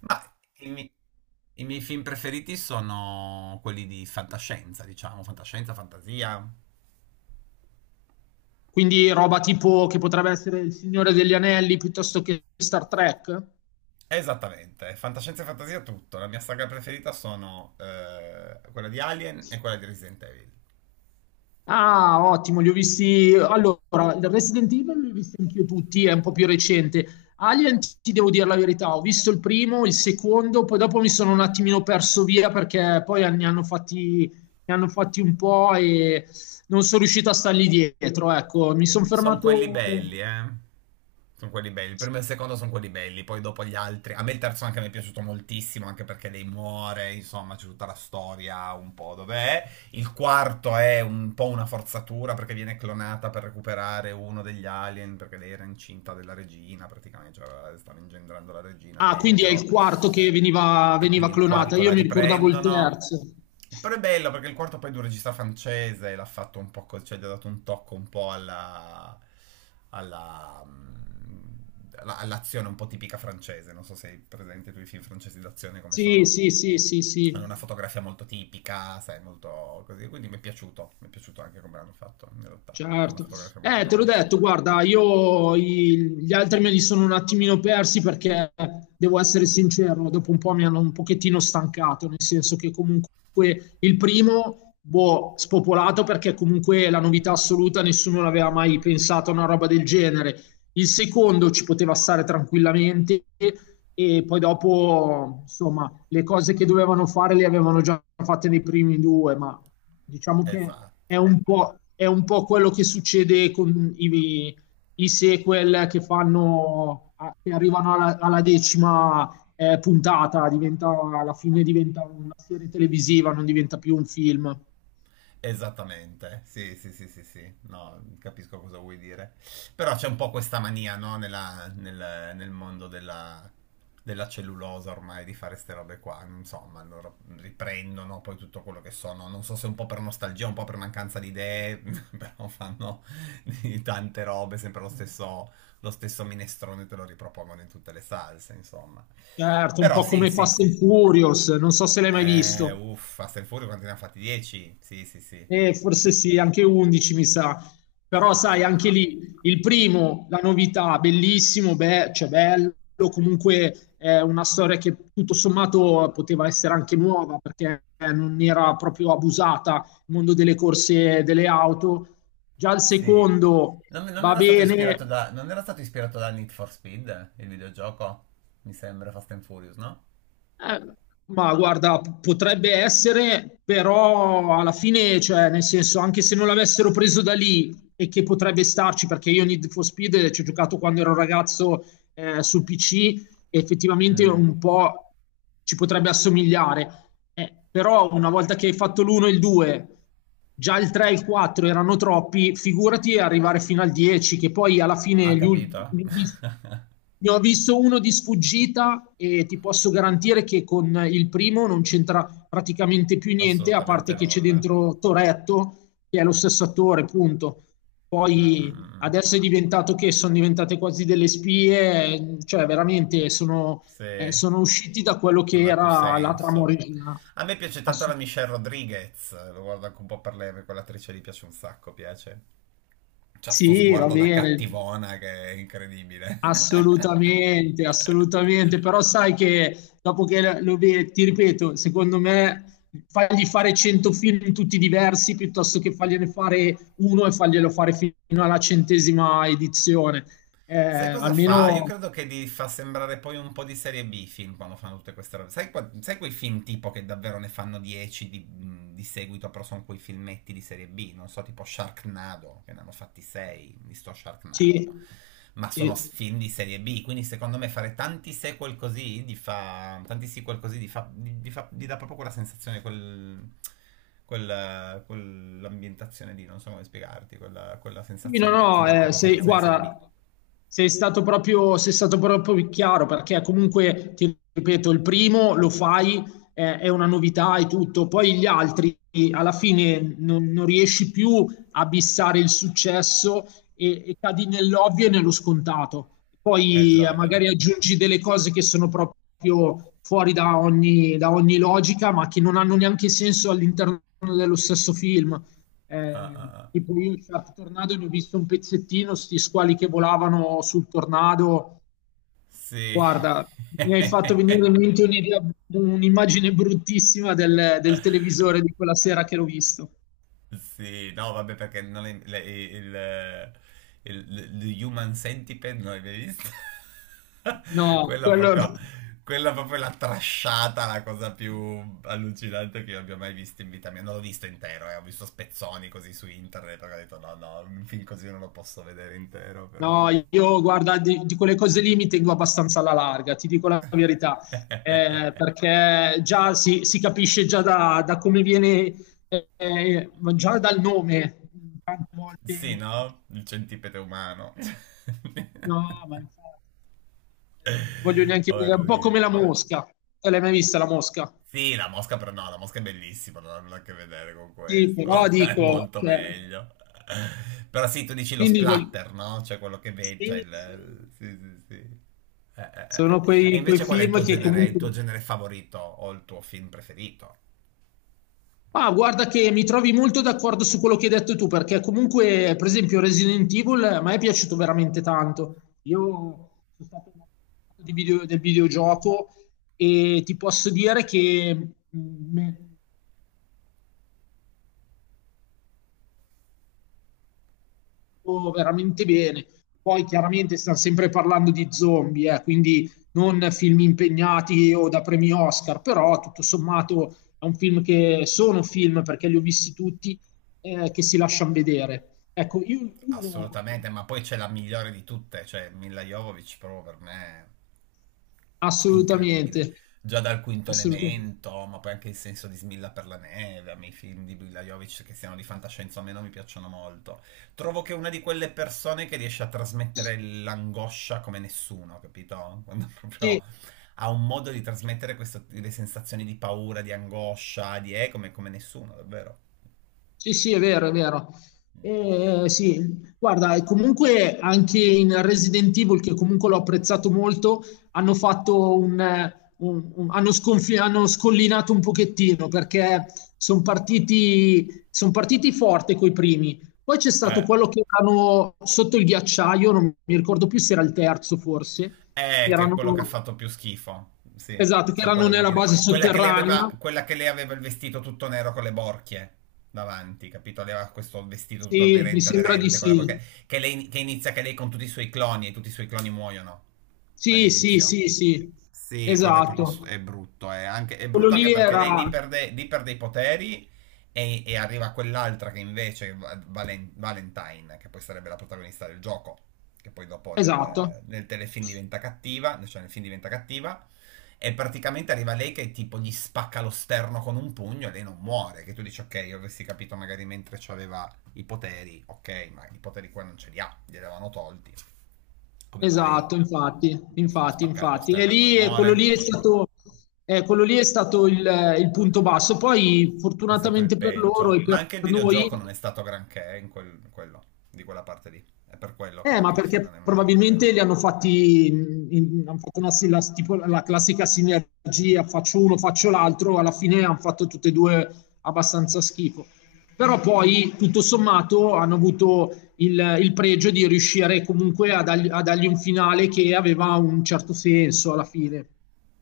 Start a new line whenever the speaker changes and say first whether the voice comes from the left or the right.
right: Ma i, mi- i miei film preferiti sono quelli di fantascienza, diciamo, fantascienza, fantasia.
left: Quindi roba tipo che potrebbe essere Il Signore degli Anelli piuttosto che Star Trek?
right: Esattamente, fantascienza e fantasia tutto. La mia saga preferita sono quella di Alien e quella di Resident Evil.
left: Ah, ottimo, li ho visti. Allora, il Resident Evil li ho visti anch'io tutti, è un po' più recente. Alien, ti devo dire la verità, ho visto il primo, il secondo, poi dopo mi sono un attimino perso via perché poi ne hanno fatti un po' e non sono riuscito a stargli dietro. Ecco, mi sono
right: Sono quelli
left: fermato.
right: belli, eh. Sono quelli belli. Il primo e il secondo sono quelli belli, poi dopo gli altri. A me il terzo anche mi è piaciuto moltissimo, anche perché lei muore, insomma, c'è tutta la storia un po' dov'è. Il quarto è un po' una forzatura perché viene clonata per recuperare uno degli alien, perché lei era incinta della regina, praticamente, cioè stava ingendrando la regina
left: Ah, quindi è il
right: dentro
left: quarto che veniva,
right: e
left: veniva
right: quindi il
left: clonata.
right: quarto la
left: Io mi ricordavo il
right: riprendono.
left: terzo.
right: Però è bello perché il quarto poi è di un regista francese e l'ha fatto un po', cioè gli ha dato un tocco un po' alla, mm, all'azione un po' tipica francese. Non so se hai presente tu i film francesi d'azione come
left: Sì,
right: sono.
left: sì, sì, sì, sì,
right: Hanno una fotografia molto tipica, sai, molto così. Quindi mi è piaciuto anche come l'hanno fatto in realtà. Ha una
left: certo.
right: fotografia molto
left: Te
right: bella
left: l'ho
right: il
left: detto,
right: quarto.
left: guarda, gli altri me li sono un attimino persi perché, devo essere sincero, dopo un po' mi hanno un pochettino stancato, nel senso che comunque il primo, boh, spopolato perché comunque la novità assoluta, nessuno l'aveva mai pensato a una roba del genere. Il secondo ci poteva stare tranquillamente e poi dopo, insomma, le cose che dovevano fare le avevano già fatte nei primi due, ma diciamo che
right: Esatto.
left: è un po' quello che succede con i sequel che fanno, che arrivano alla decima puntata, diventa, alla fine diventa una serie televisiva, non diventa più un film.
right: Esattamente, sì, sì, sì, sì, sì, no, capisco cosa vuoi dire. Però c'è un po' questa mania, no, nel mondo della, della cellulosa ormai di fare ste robe qua, insomma, loro riprendono poi tutto quello che sono, non so se un po' per nostalgia, un po' per mancanza di idee, però fanno di tante robe, sempre lo stesso minestrone te lo ripropongono in tutte le salse, insomma.
left: Certo, un
right: Però
left: po'
right: sì,
left: come
right: sì,
left: Fast
right: sì.
left: and Furious, non so se l'hai mai visto.
right: Uffa, Fast and Furious quanti ne ha fatti? 10? Sì, sì, sì.
left: Forse sì, anche 11 mi sa.
right: Ah,
left: Però
right: ah,
left: sai,
right: ah, ah.
left: anche lì il primo, la novità, bellissimo, beh, cioè bello, comunque è una storia che tutto sommato poteva essere anche nuova perché non era proprio abusata il mondo delle corse e delle auto. Già il
right: Sì.
left: secondo
right: Non
left: va
right: era stato ispirato
left: bene.
right: da, non era stato ispirato da Need for Speed, il videogioco? Mi sembra Fast and Furious, no?
left: Eh, ma guarda, potrebbe essere, però alla fine, cioè, nel senso, anche se non l'avessero preso da lì e che potrebbe starci, perché io Need for Speed ci ho giocato quando ero ragazzo sul PC, e effettivamente
right: Mm,
left: un po' ci potrebbe assomigliare. Però una volta che hai fatto l'1 e il 2, già il 3 e il 4 erano troppi, figurati arrivare fino al 10, che poi alla
right: ha
left: fine gli ul-
right: capito?
left: ne ho vis- ne ho visto uno di sfuggita e ti posso garantire che con il primo non c'entra praticamente più niente, a
right: Assolutamente
left: parte che c'è
right: nulla.
left: dentro Toretto, che è lo stesso attore, punto.
right: Mm, mm,
left: Poi
right: mm, mm.
left: adesso è diventato che sono diventate quasi delle spie, cioè veramente sono,
right: Sì,
left: sono usciti da quello che
right: non ha più
left: era la trama
right: senso.
left: originale.
right: A me piace tanto la
left: Assu-
right: Michelle Rodriguez, lo guardo anche un po' per lei, perché quell'attrice lì piace un sacco, piace. C'ha sto
left: sì, va
right: sguardo da
left: bene.
right: cattivona che è incredibile.
left: Assolutamente, assolutamente, però sai che dopo che lo vedi, ti ripeto, secondo me fagli fare 100 film tutti diversi piuttosto che fargliene fare uno e farglielo fare fino alla centesima edizione.
right: Sai cosa fa? Io
left: Almeno
right: credo che li fa sembrare poi un po' di serie B i film quando fanno tutte queste robe. Sai, sai quei film tipo che davvero ne fanno 10 di seguito, però sono quei filmetti di serie B, non so, tipo Sharknado, che ne hanno fatti 6 di sto Sharknado.
left: sì,
right: Ma sono
left: sì.
right: film di serie B, quindi secondo me fare tanti sequel così gli fa, tanti sequel così gli fa, gli dà proprio quella sensazione, quell'ambientazione lì, non so come spiegarti, quella, quella
left: Sì, no,
right: sensazione, ti
left: no,
right: dà proprio
left: sei,
right: sensazione di serie B.
left: guarda, sei stato proprio chiaro perché comunque, ti ripeto, il primo lo fai, è una novità e tutto, poi gli altri alla fine non riesci più a bissare il successo e cadi nell'ovvio e nello scontato.
right: Eh
left: Poi
right: già, eh già.
left: magari aggiungi delle cose che sono proprio fuori da ogni logica, ma che non hanno neanche senso all'interno dello stesso film.
right: Ah, ah, ah.
left: Tipo io Shark Tornado ne ho visto un pezzettino, sti squali che volavano sul tornado.
right: Sì.
left: Guarda, mi hai fatto venire in mente un'immagine bruttissima del televisore di quella sera che l'ho visto.
right: Sì, no, vabbè, perché non è, il Human Centipede non l'hai mai visto?
left: No,
right: Quella
left: quello no.
right: proprio, quella proprio è la trasciata, la cosa più allucinante che io abbia mai visto in vita mia. Non l'ho visto intero, ho visto spezzoni così su internet, perché ho detto no, no, un film così non lo posso vedere intero,
left: No,
right: però...
left: io guarda, di quelle cose lì mi tengo abbastanza alla larga, ti dico la verità. Perché già si capisce già da come viene, già dal nome, tante
right: Sì,
left: volte
right: no? Il centipede umano.
left: no. Ma infatti, non voglio neanche dire, è un po' come la
right: Orribile.
left: mosca. Te l'hai mai vista la mosca?
right: Sì, la mosca però no, la mosca è bellissima, non ha nulla a che vedere con
left: Sì, però
right: questo. È
left: dico,
right: molto
left: cioè,
right: meglio. Però sì, tu dici lo
left: quindi voglio...
right: splatter, no? Cioè quello che vedi, cioè
left: Sì, sì.
right: il... Sì, sì, sì. Eh,
left: Sono
right: eh. E
left: quei
right: invece qual è
left: film che
right: il tuo
left: comunque...
right: genere favorito o il tuo film preferito?
left: Ah, guarda che mi trovi molto d'accordo su quello che hai detto tu, perché comunque, per esempio, Resident Evil a me è piaciuto veramente tanto. Io sono stato un appassionato del videogioco e ti posso dire che veramente bene. Poi chiaramente sta sempre parlando di zombie, quindi non film impegnati o da premi Oscar, però tutto sommato è un film che sono film perché li ho visti tutti che si lasciano vedere. Ecco, io uno
right: Assolutamente, ma poi c'è la migliore di tutte, cioè Mila Jovovich proprio per me. Incredibile.
left: assolutamente,
right: Già dal Quinto
left: assolutamente.
right: Elemento, ma poi anche il senso di Smilla per la neve, a me i film di Brila Jovic che siano di fantascienza o meno mi piacciono molto. Trovo che è una di quelle persone che riesce a trasmettere l'angoscia come nessuno, capito? Quando
left: Sì,
right: proprio ha un modo di trasmettere queste le sensazioni di paura, di angoscia, di come, come nessuno, davvero.
left: sì, sì, è vero, è vero.
right: Mm.
left: Sì, guarda, e comunque anche in Resident Evil, che comunque l'ho apprezzato molto, hanno fatto un, hanno scollinato un pochettino perché sono partiti, son partiti forte coi primi. Poi c'è stato
right: Eh.
left: quello che erano sotto il ghiacciaio, non mi ricordo più se era il terzo forse, che
right: Che è
left: erano,
right: quello che ha fatto più schifo. Sì,
left: esatto, che
right: so
left: erano
right: quale vuoi
left: nella
right: dire.
left: base
right: Quella che lei aveva,
left: sotterranea.
right: quella che lei aveva il vestito tutto nero con le borchie davanti, capito? Lei aveva questo vestito tutto
left: Sì, mi
right: aderente,
left: sembra di
right: aderente con le
left: sì.
right: borchie. Che, lei, che inizia che lei con tutti i suoi cloni e tutti i suoi cloni muoiono
left: Sì, sì,
right: all'inizio.
left: sì, sì,
right: Sì, quello è proprio
left: esatto.
right: è brutto. È, anche, è
left: Quello
right: brutto anche
left: lì
right: perché lei
left: era
right: lì perde i poteri e arriva quell'altra che invece, è Valentine, che poi sarebbe la protagonista del gioco, che poi dopo
left: esatto,
right: nel telefilm diventa cattiva, cioè nel film diventa cattiva, e praticamente arriva lei che tipo gli spacca lo sterno con un pugno e lei non muore. Che tu dici, ok, io avessi capito magari mentre aveva i poteri, ok, ma i poteri qua non ce li ha, li avevano tolti. Come mai?
left: esatto, infatti,
right: Possono
left: infatti,
right: spaccare lo
left: infatti. E
right: sterno e non
left: lì
right: muore, tipo.
left: quello lì è stato il punto basso. Poi,
right: È stato il
left: fortunatamente per loro
right: peggio.
left: e
right: Ma
left: per
right: anche il videogioco non
left: noi,
right: è stato granché in, in quello, di quella parte lì. È per quello che
left: Ma
right: anche il film non
left: perché
right: è venuto tanto
left: probabilmente
right: bene.
left: li hanno fatti, hanno fatto una, la, tipo la classica sinergia, faccio uno, faccio l'altro, alla fine hanno fatto tutte e due abbastanza schifo. Però poi, tutto sommato, hanno avuto il pregio di riuscire comunque a dargli un finale che aveva un certo senso alla fine,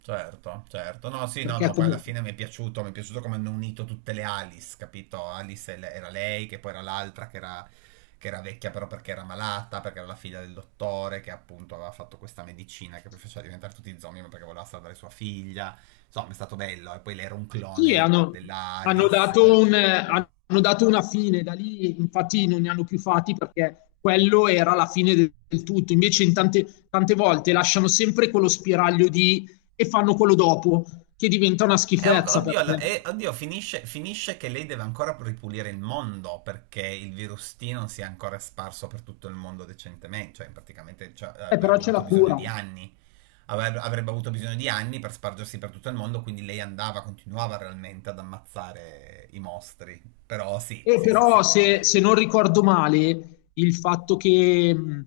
right: Certo, certo. No, sì, no,
left: perché
right: no, poi alla
left: comunque
right: fine mi è piaciuto come hanno unito tutte le Alice, capito? Alice e era lei, che poi era l'altra che era vecchia però perché era malata, perché era la figlia del dottore, che appunto aveva fatto questa medicina che poi faceva diventare tutti zombie, ma perché voleva salvare sua figlia. Insomma, è stato bello. E poi lei era un
left: sì,
right: clone della Alice.
left: hanno dato una fine, da lì infatti non ne hanno più fatti perché quello era la fine del tutto. Invece in tante volte lasciano sempre quello spiraglio di e fanno quello dopo, che diventa una
right: Ok,
left: schifezza
right: oddio,
left: perché
right: oddio, finisce, finisce che lei deve ancora ripulire il mondo perché il virus T non si è ancora sparso per tutto il mondo decentemente, cioè praticamente cioè,
left: però
right: avrebbe
left: c'è la
right: avuto bisogno
left: cura.
right: di anni, avrebbe avuto bisogno di anni per spargersi per tutto il mondo, quindi lei andava, continuava realmente ad ammazzare i mostri, però sì,
left: E
right: sì, sì, sì,
left: però,
right: comunque,
left: se non ricordo male, il fatto che mh,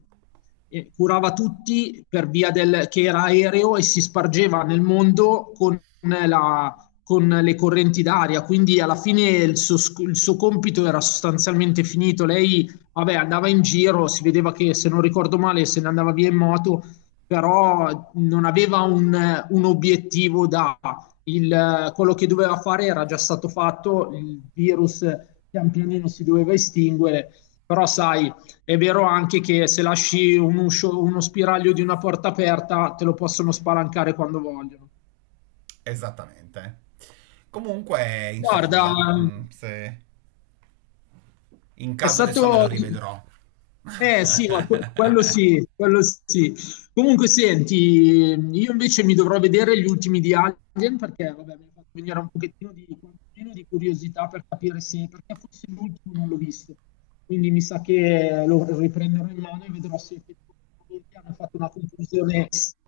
left: eh, curava tutti per via del che era aereo e si spargeva nel mondo con, la- con le correnti d'aria. Quindi, alla fine, il suo compito era sostanzialmente finito. Lei, vabbè, andava in giro, si vedeva che, se non ricordo male, se ne andava via in moto, però non aveva un obiettivo da quello che doveva fare era già stato fatto, il virus pian pianino si doveva estinguere, però sai, è vero anche che se lasci uno spiraglio di una porta aperta, te lo possono spalancare quando vogliono.
right: esattamente. Comunque,
left: Guarda,
right: insomma, mm, se in
left: è
right: caso adesso me lo
left: stato
right: rivedrò.
left: eh sì, ma quello sì, quello sì. Comunque senti, io invece mi dovrò vedere gli ultimi di Alien perché vabbè, mi ha fatto venire un pochettino di, quantomeno di curiosità per capire se, perché forse l'ultimo non l'ho visto. Quindi mi sa che lo riprenderò in mano e vedrò se effettivamente hanno fatto una conclusione.